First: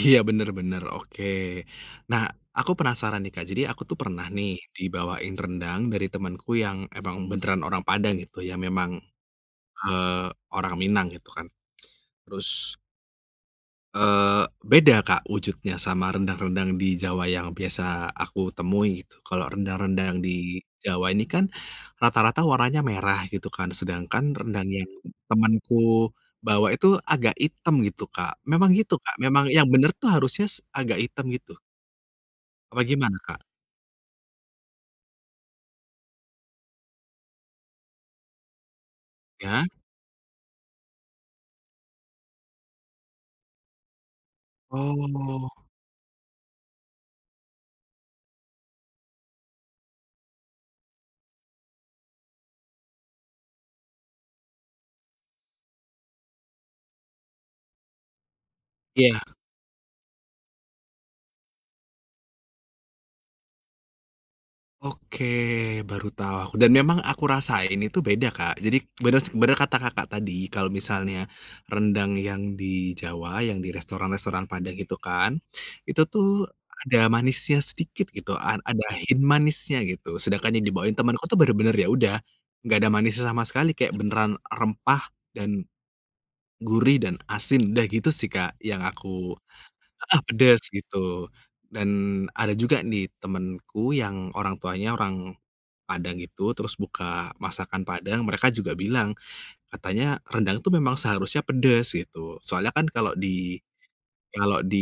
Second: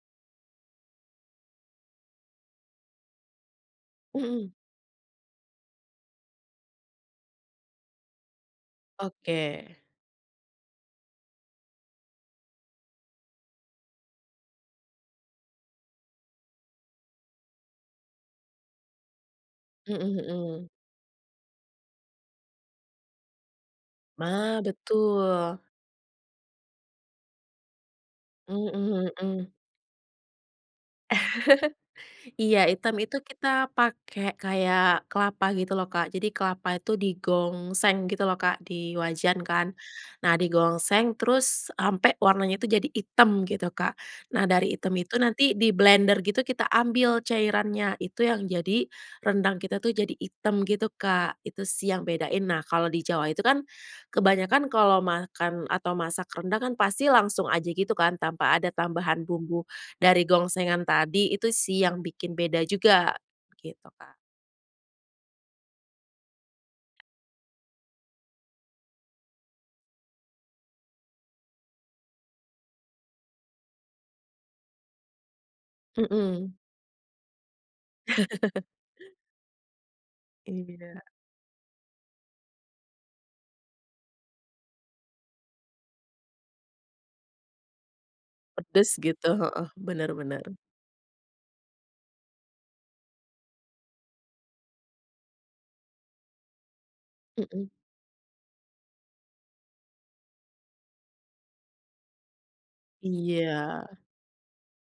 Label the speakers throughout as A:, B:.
A: Iya, bener bener oke. Nah, aku penasaran nih, Kak, jadi aku tuh pernah nih
B: Mhm.
A: dibawain rendang dari temanku yang emang beneran orang Padang gitu yang memang,
B: Oke.
A: eee, orang Minang gitu kan. Terus eee, beda, Kak, wujudnya sama rendang-rendang di Jawa yang biasa aku temui gitu. Kalau
B: Mhm
A: rendang-rendang yang di
B: mhm.
A: Jawa ini kan, rata-rata warnanya merah gitu kan sedangkan
B: Mah,
A: rendang yang
B: betul.
A: temanku bawa itu agak hitam gitu, Kak, memang gitu,
B: Mhm
A: Kak, memang
B: mhm.
A: yang bener tuh harusnya s agak hitam gitu?
B: Iya,
A: Apa
B: hitam
A: gimana,
B: itu
A: Kak?
B: kita pakai kayak kelapa gitu loh, Kak, jadi kelapa itu digongseng gitu loh, Kak, di wajan
A: Iya.
B: kan. Nah, digongseng terus sampai warnanya itu jadi hitam gitu, Kak. Nah, dari hitam itu
A: Oh.
B: nanti diblender gitu kita ambil cairannya itu yang jadi, rendang kita tuh jadi hitam gitu, Kak, itu sih yang bedain. Nah, kalau di Jawa itu kan, kebanyakan kalau makan atau masak rendang kan pasti langsung aja gitu kan tanpa ada
A: Iya.
B: tambahan bumbu dari gongsengan tadi itu sih yang bikin beda juga, gitu, Kak.
A: Oke, baru tah dan memang aku rasain itu beda, Kak, jadi beners bener kata, Kakak, tadi kalau misalnya, rendang yang di Jawa yang di restoran-restoran padang gitu kan, itu tuh
B: Mhm.
A: ada manisnya sedikit gitu a ada hint manisnya gitu. Sedangkan yang dibawain
B: Iya.
A: temenku tuh bener-bener ya udah, enggak ada manisnya sama sekali kayak beneran rempah dan, gurih dan asin udah gitu sih, Kak, yang
B: Pedes gitu,
A: aku
B: heeh, bener
A: heeh,
B: bener.
A: pedes gitu dan ada juga nih temenku yang orang tuanya orang, Padang itu terus buka
B: Mhm.
A: masakan Padang mereka juga bilang, katanya rendang tuh memang seharusnya pedes gitu soalnya kan kalau di
B: Iya.
A: kalau di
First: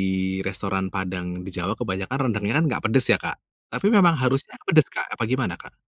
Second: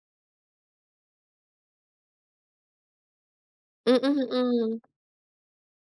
A: restoran Padang di Jawa kebanyakan rendangnya kan gak pedes ya, Kak. Tapi memang
B: Mhm
A: harusnya
B: mhm.
A: pedes, Kak, apa gimana, Kak?